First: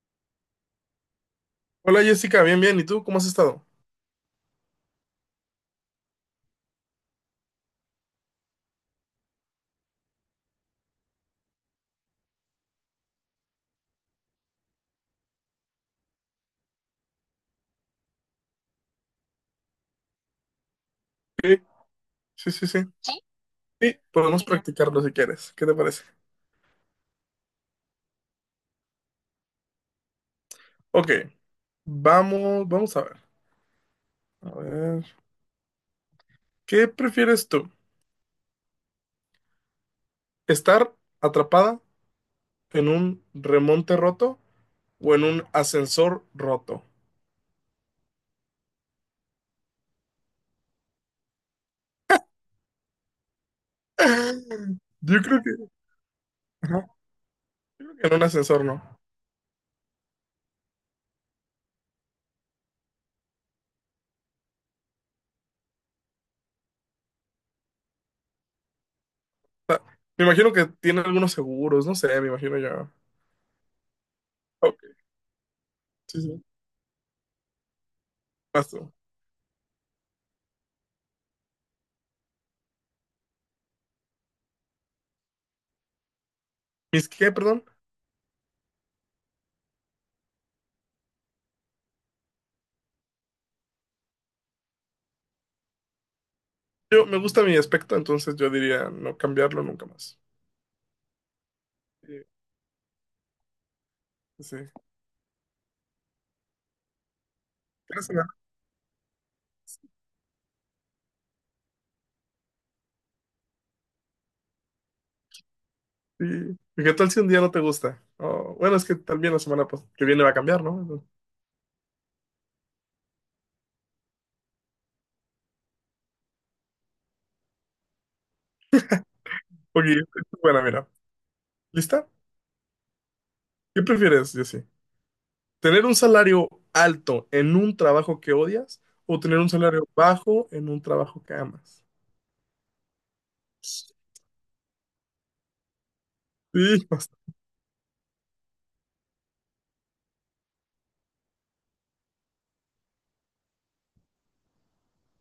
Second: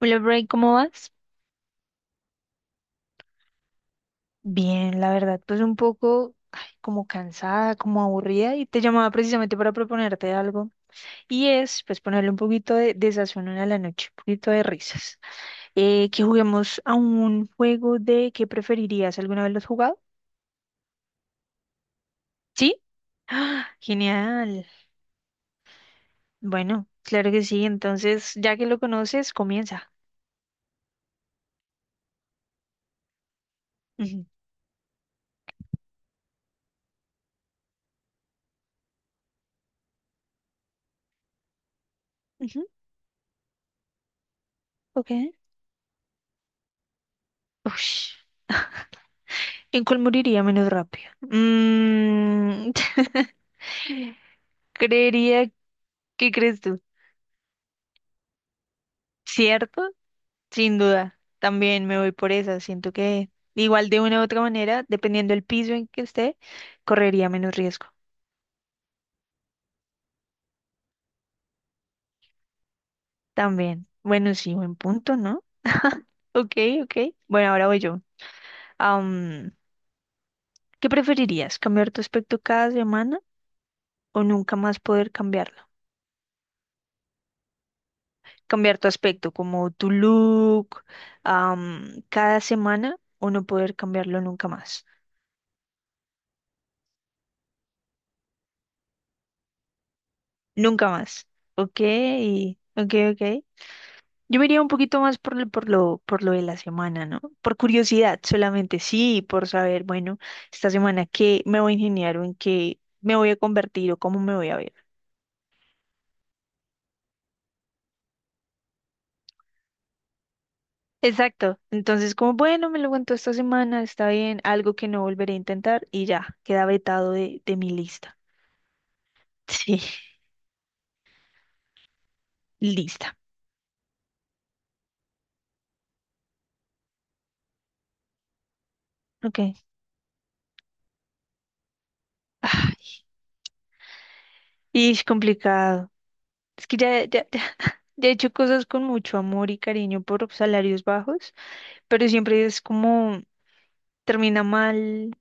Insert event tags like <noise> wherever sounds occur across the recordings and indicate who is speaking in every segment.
Speaker 1: Hola, Bray, ¿cómo vas?
Speaker 2: Hola Jessica, bien, bien. ¿Y tú cómo has estado?
Speaker 1: Bien, la verdad, pues un poco ay, como cansada, como aburrida y te llamaba precisamente para proponerte algo y es pues ponerle un poquito de sazón a la noche, un poquito de risas. Que juguemos a un juego de ¿qué preferirías? ¿Alguna vez lo has jugado?
Speaker 2: Sí, sí, sí, sí.
Speaker 1: ¿Sí?
Speaker 2: Sí,
Speaker 1: ¡Ah!
Speaker 2: Sí, podemos
Speaker 1: Genial.
Speaker 2: practicarlo si quieres. ¿Qué te parece?
Speaker 1: Bueno, claro que sí, entonces ya que lo conoces, comienza.
Speaker 2: Ok, vamos a ver.
Speaker 1: Ujú,
Speaker 2: A ver, ¿qué prefieres tú? ¿Estar atrapada
Speaker 1: ujú,
Speaker 2: en un remonte roto o en
Speaker 1: ok.
Speaker 2: un ascensor roto?
Speaker 1: Ush. <laughs> ¿En cuál moriría menos rápido? <laughs>
Speaker 2: <laughs> Yo creo
Speaker 1: Creería
Speaker 2: que,
Speaker 1: que crees tú,
Speaker 2: ajá, yo creo que en un ascensor no.
Speaker 1: ¿cierto? Sin duda, también me voy por esa. Siento que igual de una u otra manera, dependiendo del piso en que esté, correría menos riesgo.
Speaker 2: O sea, me imagino que tiene algunos seguros, no sé, me imagino yo.
Speaker 1: También. Bueno, sí, buen
Speaker 2: Ok,
Speaker 1: punto, ¿no?
Speaker 2: sí, sí.
Speaker 1: Ok, ok. Bueno, ahora voy yo.
Speaker 2: Vas tú.
Speaker 1: Am, ¿Qué preferirías? ¿Cambiar tu aspecto cada semana o nunca más poder cambiarlo?
Speaker 2: ¿Mis qué, perdón?
Speaker 1: Cambiar tu aspecto, como tu look, cada semana o no poder cambiarlo nunca más.
Speaker 2: Yo me gusta mi aspecto, entonces yo diría no cambiarlo nunca más.
Speaker 1: Nunca más. Ok,
Speaker 2: Sí,
Speaker 1: ok, ok. Yo me
Speaker 2: sí.
Speaker 1: iría un poquito más por lo de la semana, ¿no? Por
Speaker 2: Cada
Speaker 1: curiosidad
Speaker 2: semana.
Speaker 1: solamente, sí, por saber, bueno, esta semana qué me voy a ingeniar o en qué me voy a convertir o cómo me voy a ver.
Speaker 2: Sí. ¿Y qué tal si un día no te gusta? O, bueno, es que también la semana pues, que viene va a cambiar, ¿no?
Speaker 1: Exacto. Entonces, como, bueno, me lo cuento esta semana, está bien, algo que no volveré a intentar y ya, queda vetado de mi lista. <laughs> Sí,
Speaker 2: Ok, bueno, mira. ¿Lista?
Speaker 1: lista.
Speaker 2: ¿Qué prefieres, Jessy? ¿Tener un salario alto en un trabajo que odias o
Speaker 1: Ok.
Speaker 2: tener un salario bajo en un trabajo que amas?
Speaker 1: Ah, y es complicado. Es que
Speaker 2: Sí,
Speaker 1: ya,
Speaker 2: bast-
Speaker 1: ya, ya, <laughs> ya he hecho cosas con mucho amor y cariño por salarios bajos, pero siempre es como termina mal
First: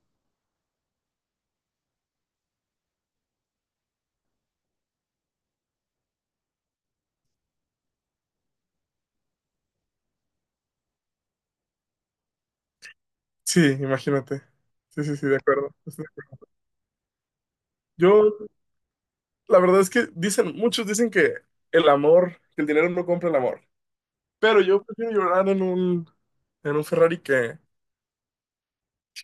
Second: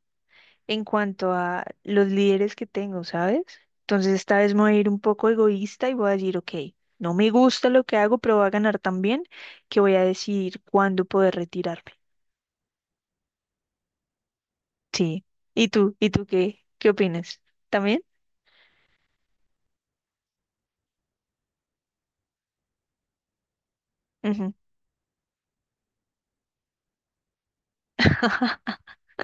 Speaker 1: en cuanto a los líderes que tengo, ¿sabes? Entonces esta vez me voy a ir un poco egoísta y voy a decir, ok, no me gusta lo que hago, pero voy a ganar tan bien que voy a decidir cuándo poder retirarme.
Speaker 2: sí, imagínate. Sí, sí,
Speaker 1: Sí.
Speaker 2: sí, de
Speaker 1: ¿Y
Speaker 2: acuerdo.
Speaker 1: tú?
Speaker 2: Estoy
Speaker 1: ¿Y
Speaker 2: de
Speaker 1: tú
Speaker 2: acuerdo.
Speaker 1: qué? ¿Qué opinas? ¿También?
Speaker 2: Yo, la verdad es que muchos dicen que que el dinero no compra el amor.
Speaker 1: Ujú.
Speaker 2: Pero yo prefiero llorar en en un Ferrari que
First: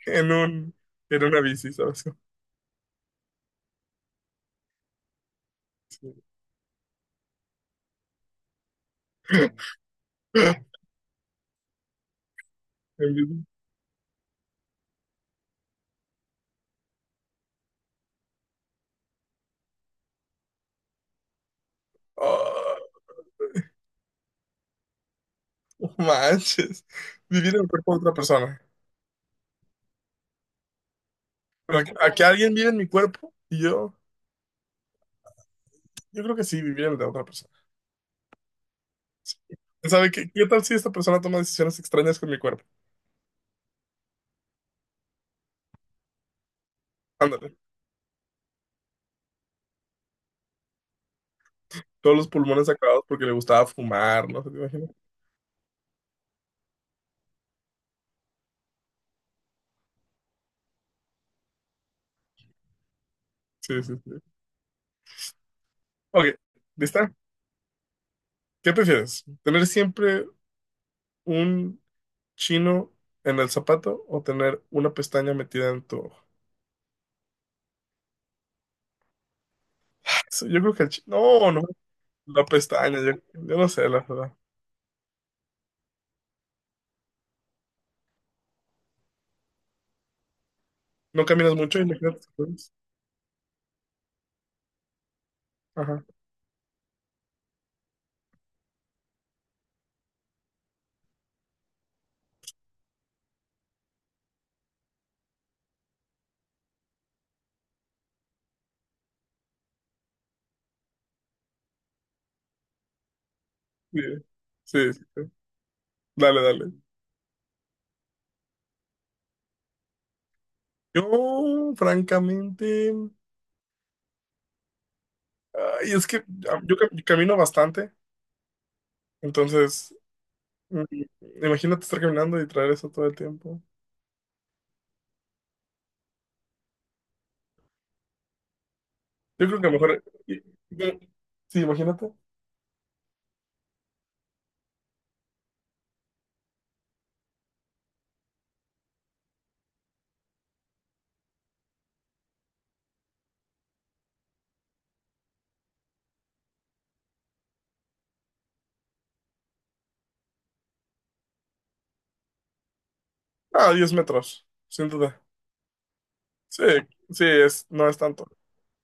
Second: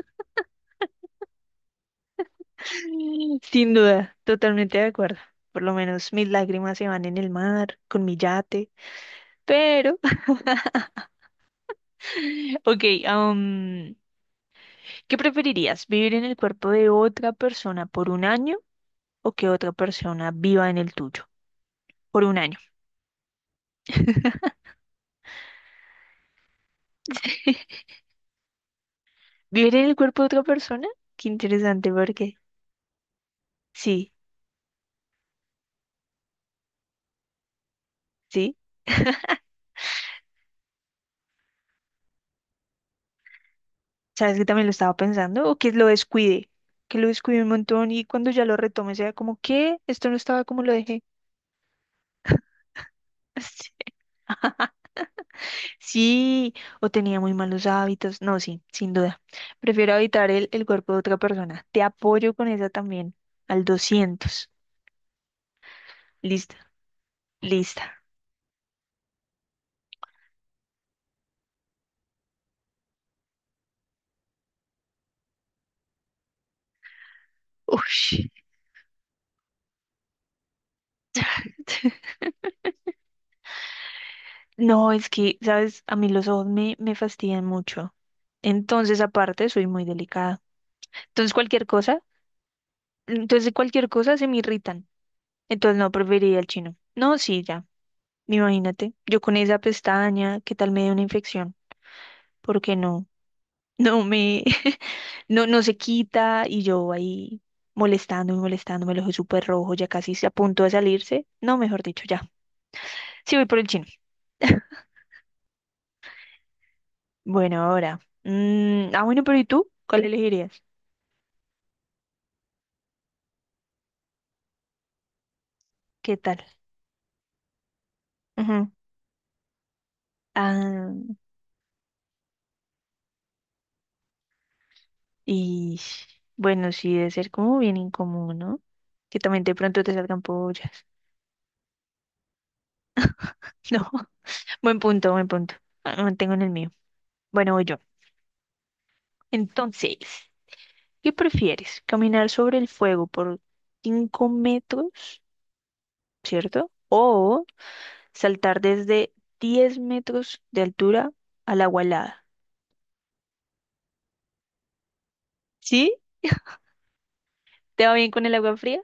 Speaker 2: en en una bici, ¿sabes?
Speaker 1: <laughs> Sin duda, totalmente de acuerdo. Por lo menos mis lágrimas se van en el mar, con mi yate.
Speaker 2: <laughs>
Speaker 1: Pero,
Speaker 2: Sí.
Speaker 1: <laughs> ok,
Speaker 2: En bici.
Speaker 1: ¿qué preferirías? ¿Vivir en el cuerpo de otra persona por un año? O que otra persona viva en el tuyo por un año.
Speaker 2: Oh,
Speaker 1: <laughs>
Speaker 2: no manches. Vivir en el cuerpo de otra persona.
Speaker 1: ¿Vivir en el cuerpo de otra persona? Qué
Speaker 2: Pero
Speaker 1: interesante,
Speaker 2: que a que
Speaker 1: porque
Speaker 2: alguien vive en mi cuerpo,
Speaker 1: sí,
Speaker 2: yo creo que sí, vivir en el de otra persona.
Speaker 1: sí.
Speaker 2: ¿Sabe qué, qué tal si esta persona toma decisiones extrañas con mi cuerpo?
Speaker 1: ¿Sabes que también lo estaba pensando? O que lo descuide
Speaker 2: Ándale.
Speaker 1: un montón y cuando ya lo retome sea como, ¿qué? Esto no estaba como lo dejé.
Speaker 2: Todos los pulmones
Speaker 1: <laughs>
Speaker 2: acabados porque le gustaba
Speaker 1: Sí.
Speaker 2: fumar, ¿no? ¿Te imaginas?
Speaker 1: <laughs> Sí, o tenía muy malos hábitos. No, sí, sin duda. Prefiero habitar el cuerpo de otra persona. Te apoyo con esa también, al
Speaker 2: Sí, sí, sí.
Speaker 1: 200.
Speaker 2: Ok,
Speaker 1: Lista,
Speaker 2: ¿lista?
Speaker 1: lista.
Speaker 2: ¿Qué prefieres? ¿Tener siempre un chino en el zapato o tener una pestaña metida en tu ojo?
Speaker 1: Ush.
Speaker 2: Eso, yo creo que el chino. No, no.
Speaker 1: <laughs>
Speaker 2: La pestaña, yo no sé, la verdad.
Speaker 1: No, es que, sabes, a mí los ojos me fastidian mucho. Entonces, aparte, soy muy delicada.
Speaker 2: No
Speaker 1: Entonces,
Speaker 2: caminas
Speaker 1: cualquier
Speaker 2: mucho y me
Speaker 1: cosa,
Speaker 2: quedas. Pues,
Speaker 1: entonces cualquier cosa se me irritan. Entonces, no,
Speaker 2: ajá.
Speaker 1: preferiría el chino. No, sí, ya. Imagínate, yo con esa pestaña, ¿qué tal me dé una infección? Porque no, no me, <laughs> no, no se quita y yo ahí molestando y molestando, me lo ojo súper rojo, ya casi se a punto de salirse. No, mejor dicho, ya. Sí, voy por el chino.
Speaker 2: Sí,
Speaker 1: <laughs>
Speaker 2: sí, sí, sí. Dale, dale.
Speaker 1: Bueno, ahora. Bueno, pero ¿y tú? ¿Cuál elegirías?
Speaker 2: Yo, francamente, ay, es
Speaker 1: ¿Qué
Speaker 2: que
Speaker 1: tal?
Speaker 2: ah, yo camino bastante,
Speaker 1: Ujú.
Speaker 2: entonces, mm,
Speaker 1: Ah,
Speaker 2: imagínate estar caminando y traer eso todo el tiempo.
Speaker 1: y bueno, sí debe ser como bien incómodo, ¿no? Que también
Speaker 2: Yo
Speaker 1: de
Speaker 2: creo que a lo
Speaker 1: pronto te
Speaker 2: mejor.
Speaker 1: salgan pollas.
Speaker 2: Y- Sí, imagínate.
Speaker 1: <laughs> No, buen punto, buen punto. Ah, me mantengo en el mío. Bueno, voy yo. Entonces, ¿qué prefieres? ¿Caminar sobre el fuego por 5 metros, cierto? ¿O saltar desde 10 metros de altura al agua helada?
Speaker 2: Ah, 10 metros, sin duda.
Speaker 1: ¿Sí?
Speaker 2: Sí,
Speaker 1: ¿Te
Speaker 2: no
Speaker 1: va
Speaker 2: es
Speaker 1: bien con
Speaker 2: tanto.
Speaker 1: el agua fría?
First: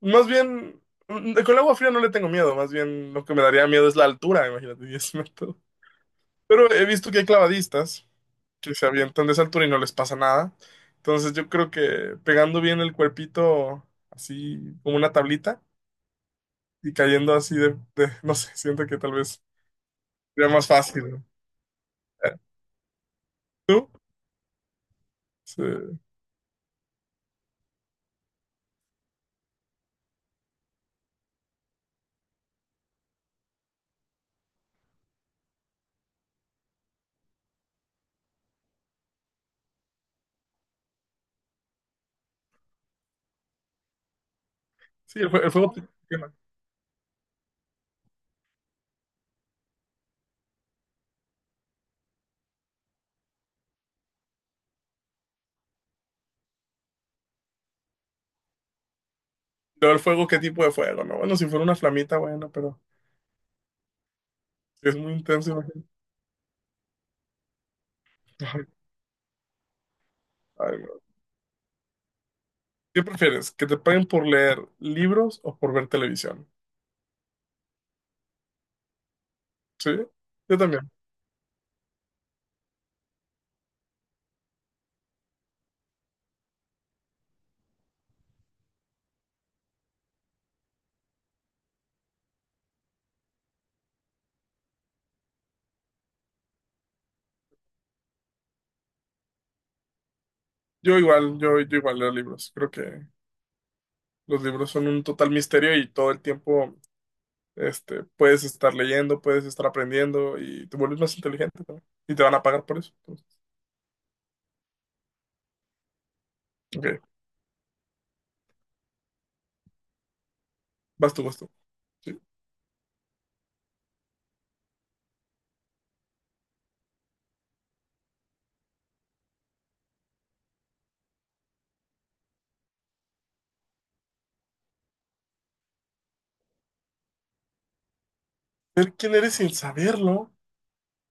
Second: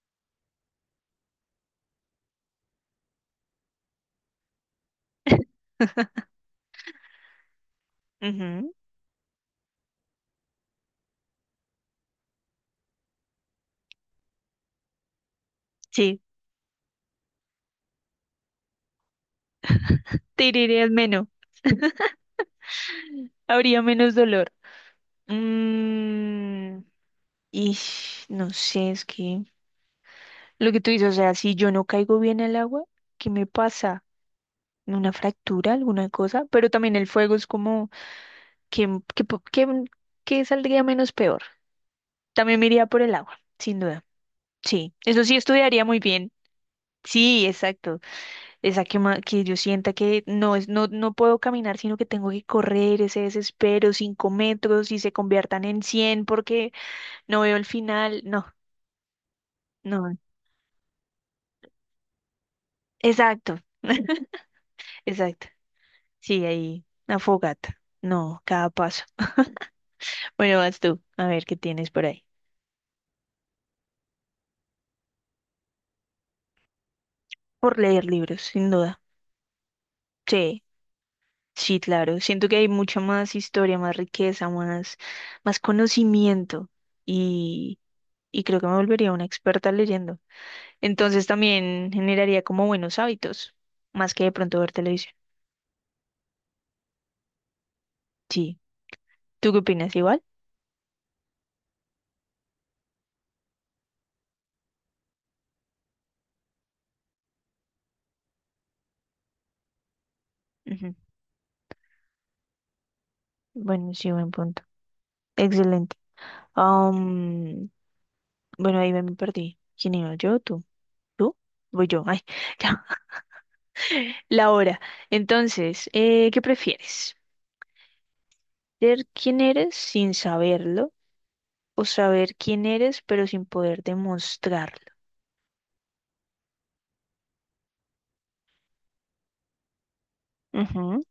Speaker 2: Más bien, mm, con el agua fría no le tengo miedo, más bien lo que me daría miedo es la altura, imagínate, 10 metros.
Speaker 1: <laughs>
Speaker 2: Pero he visto que hay clavadistas
Speaker 1: Ujú,
Speaker 2: que se avientan de esa altura y no les pasa nada. Entonces yo creo que pegando bien el cuerpito así como una tablita
Speaker 1: sí,
Speaker 2: y cayendo así <laughs> no sé, siento que tal vez
Speaker 1: te
Speaker 2: sería más
Speaker 1: herirías
Speaker 2: fácil, ¿no?
Speaker 1: menos,
Speaker 2: Eh,
Speaker 1: habría
Speaker 2: ¿tú?
Speaker 1: menos dolor.
Speaker 2: Sí,
Speaker 1: Mm, y no sé, es que lo que tú dices, o sea, si yo no caigo bien al agua, ¿qué me pasa? ¿Una fractura, alguna cosa? Pero también el fuego es como, ¿qué, qué, po- qué- qué saldría menos peor? También me iría por el agua, sin duda. Sí,
Speaker 2: sí,
Speaker 1: eso sí
Speaker 2: el fuego te
Speaker 1: estudiaría muy bien.
Speaker 2: quema.
Speaker 1: Sí, exacto. Esa que, que yo sienta que no es, no, no puedo caminar, sino que tengo que correr ese desespero, 5 metros y se conviertan en 100 porque no veo el final. No.
Speaker 2: Pero el
Speaker 1: No,
Speaker 2: fuego, ¿qué tipo de fuego? No, bueno, si fuera una flamita, bueno, pero
Speaker 1: exacto, <laughs>
Speaker 2: si es muy
Speaker 1: exacto.
Speaker 2: intenso, imagínate.
Speaker 1: Sí, ahí, una fogata. No, cada
Speaker 2: <laughs>
Speaker 1: paso. Bueno,
Speaker 2: Ay,
Speaker 1: vas tú,
Speaker 2: no.
Speaker 1: a ver qué tienes por ahí.
Speaker 2: ¿Qué prefieres? ¿Que te paguen por leer libros o por ver televisión?
Speaker 1: Por leer libros, sin duda.
Speaker 2: Sí, yo
Speaker 1: Sí,
Speaker 2: también.
Speaker 1: sí, claro. Siento que hay mucha más historia, más riqueza, más, más conocimiento y, y creo que me volvería una experta leyendo. Entonces también generaría como buenos hábitos, más que de pronto ver televisión. Sí, ¿tú qué opinas? ¿Igual?
Speaker 2: Yo igual, yo igual leo libros. Creo que los libros son un total misterio y todo el tiempo, este, puedes estar leyendo, puedes estar aprendiendo y te
Speaker 1: Ujú.
Speaker 2: vuelves más inteligente también. Y te van a pagar por eso. Entonces,
Speaker 1: Bueno, sí, buen punto. Excelente.
Speaker 2: ok,
Speaker 1: Bueno, ahí me perdí. ¿Quién iba? ¿Yo? ¿Tú?
Speaker 2: vas tú,
Speaker 1: ¿Tú?
Speaker 2: vas tú.
Speaker 1: Voy yo.
Speaker 2: Sí.
Speaker 1: Ay, <laughs> ya. La hora. Entonces, ¿qué prefieres? ¿Ser quién eres sin saberlo o saber quién eres pero sin poder demostrarlo?
Speaker 2: ¿Ser quién eres sin saberlo
Speaker 1: Ujú,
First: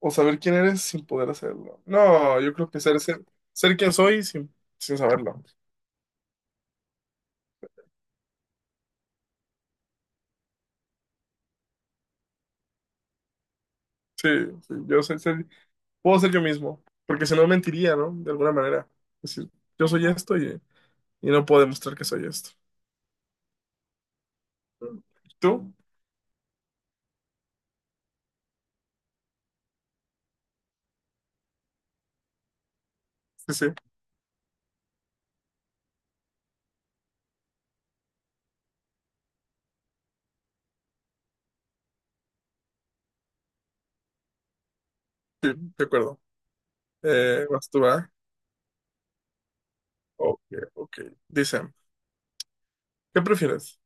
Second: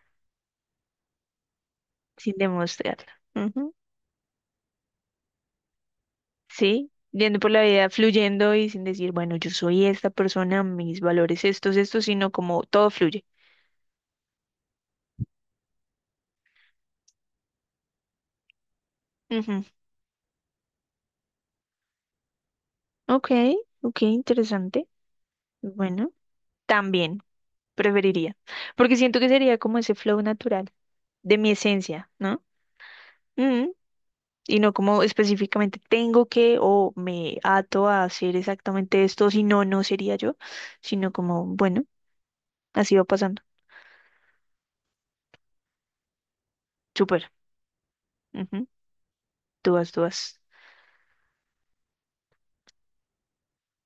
Speaker 2: o saber quién eres sin poder hacerlo?
Speaker 1: sin
Speaker 2: No, yo creo que
Speaker 1: demostrarlo. Ujú,
Speaker 2: ser quien soy sin saberlo.
Speaker 1: sí, yendo por la vida fluyendo y sin decir, bueno, yo soy esta persona, mis valores estos, estos, sino como todo fluye.
Speaker 2: Sí, sí, yo sé, puedo ser yo mismo, porque si no mentiría, ¿no? De alguna manera. Es decir,
Speaker 1: Ujú,
Speaker 2: yo soy esto, y no puedo demostrar que soy esto.
Speaker 1: ok, ok, interesante.
Speaker 2: ¿Tú?
Speaker 1: Bueno, también preferiría, porque siento que sería como ese flow natural de mi esencia, ¿no?
Speaker 2: Sí,
Speaker 1: Mm,
Speaker 2: sí,
Speaker 1: y no como específicamente tengo que o me ato a hacer exactamente esto, si no, no sería yo, sino como, bueno, así va pasando.
Speaker 2: sí, de acuerdo.
Speaker 1: Súper.
Speaker 2: Vas tú, ¿ah?
Speaker 1: Ujú. Tú vas, tú vas.
Speaker 2: Ok, ok. Dice, ¿qué prefieres?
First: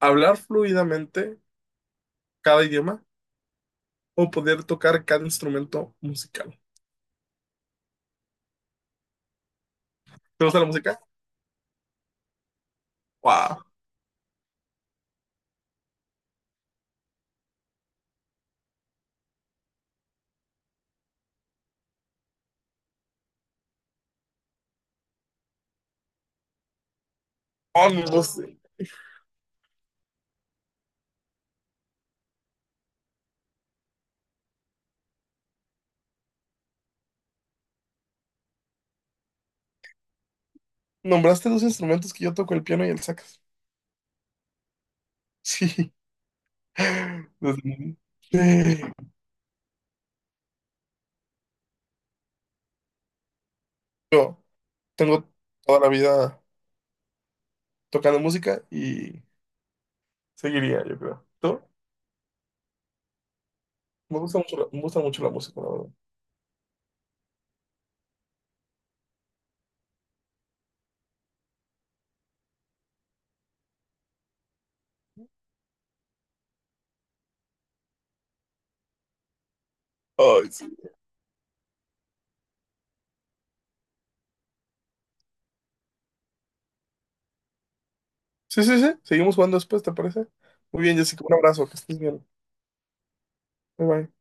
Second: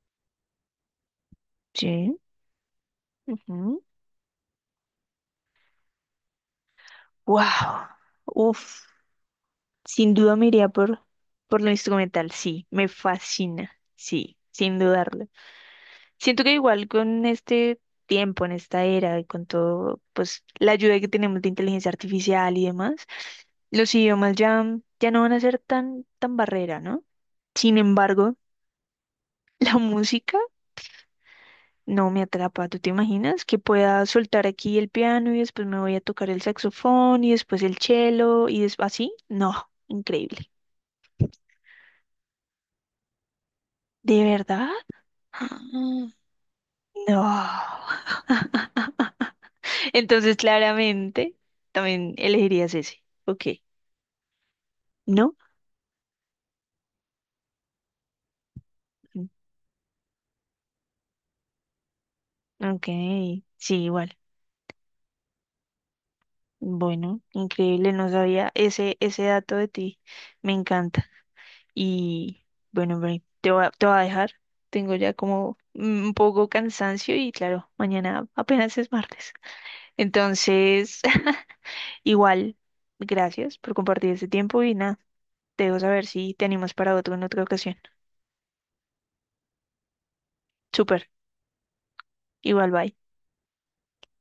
Speaker 2: ¿Hablar fluidamente
Speaker 1: Sí.
Speaker 2: cada idioma
Speaker 1: Ujú.
Speaker 2: o poder tocar cada instrumento musical?
Speaker 1: Wow. Uf. Sin duda
Speaker 2: ¿Te
Speaker 1: me
Speaker 2: gusta la
Speaker 1: iría
Speaker 2: música?
Speaker 1: por lo instrumental, sí, me
Speaker 2: ¡Wow!
Speaker 1: fascina, sí, sin dudarlo. Siento que igual con este tiempo, en esta era, y con todo, pues la ayuda que tenemos de inteligencia artificial y demás, los idiomas ya, ya no van a ser tan barrera, ¿no? Sin
Speaker 2: Oh, no
Speaker 1: embargo,
Speaker 2: sé.
Speaker 1: <laughs> la música no me atrapa. ¿Tú te imaginas que pueda soltar aquí el piano y después me voy a tocar el saxofón y después el cello y después así? No, increíble.
Speaker 2: Nombraste dos instrumentos que yo toco, el piano y el sax.
Speaker 1: ¿De verdad?
Speaker 2: <laughs> Sí.
Speaker 1: <gasps> No.
Speaker 2: Desde niño.
Speaker 1: <laughs> Entonces, claramente, también elegirías ese. Ok.
Speaker 2: Yo tengo
Speaker 1: ¿No?
Speaker 2: toda la vida tocando música y seguiría, yo creo. ¿Tú?
Speaker 1: Ok, sí, igual.
Speaker 2: Me gusta mucho la música, la verdad.
Speaker 1: Bueno, increíble, no sabía ese dato de ti. Me encanta. Y bueno, Bri, te voy a dejar. Tengo ya como un poco cansancio y claro, mañana apenas es martes.
Speaker 2: Ay, sí.
Speaker 1: Entonces, <laughs> igual, gracias por compartir este tiempo y nada, te dejo saber si te animas para otro en otra ocasión.
Speaker 2: Sí, sí, sí. Seguimos jugando después, ¿te parece? Muy bien,
Speaker 1: Súper,
Speaker 2: Jessica. Un abrazo. Que estés bien.
Speaker 1: igual, bye.
Speaker 2: Bye, bye.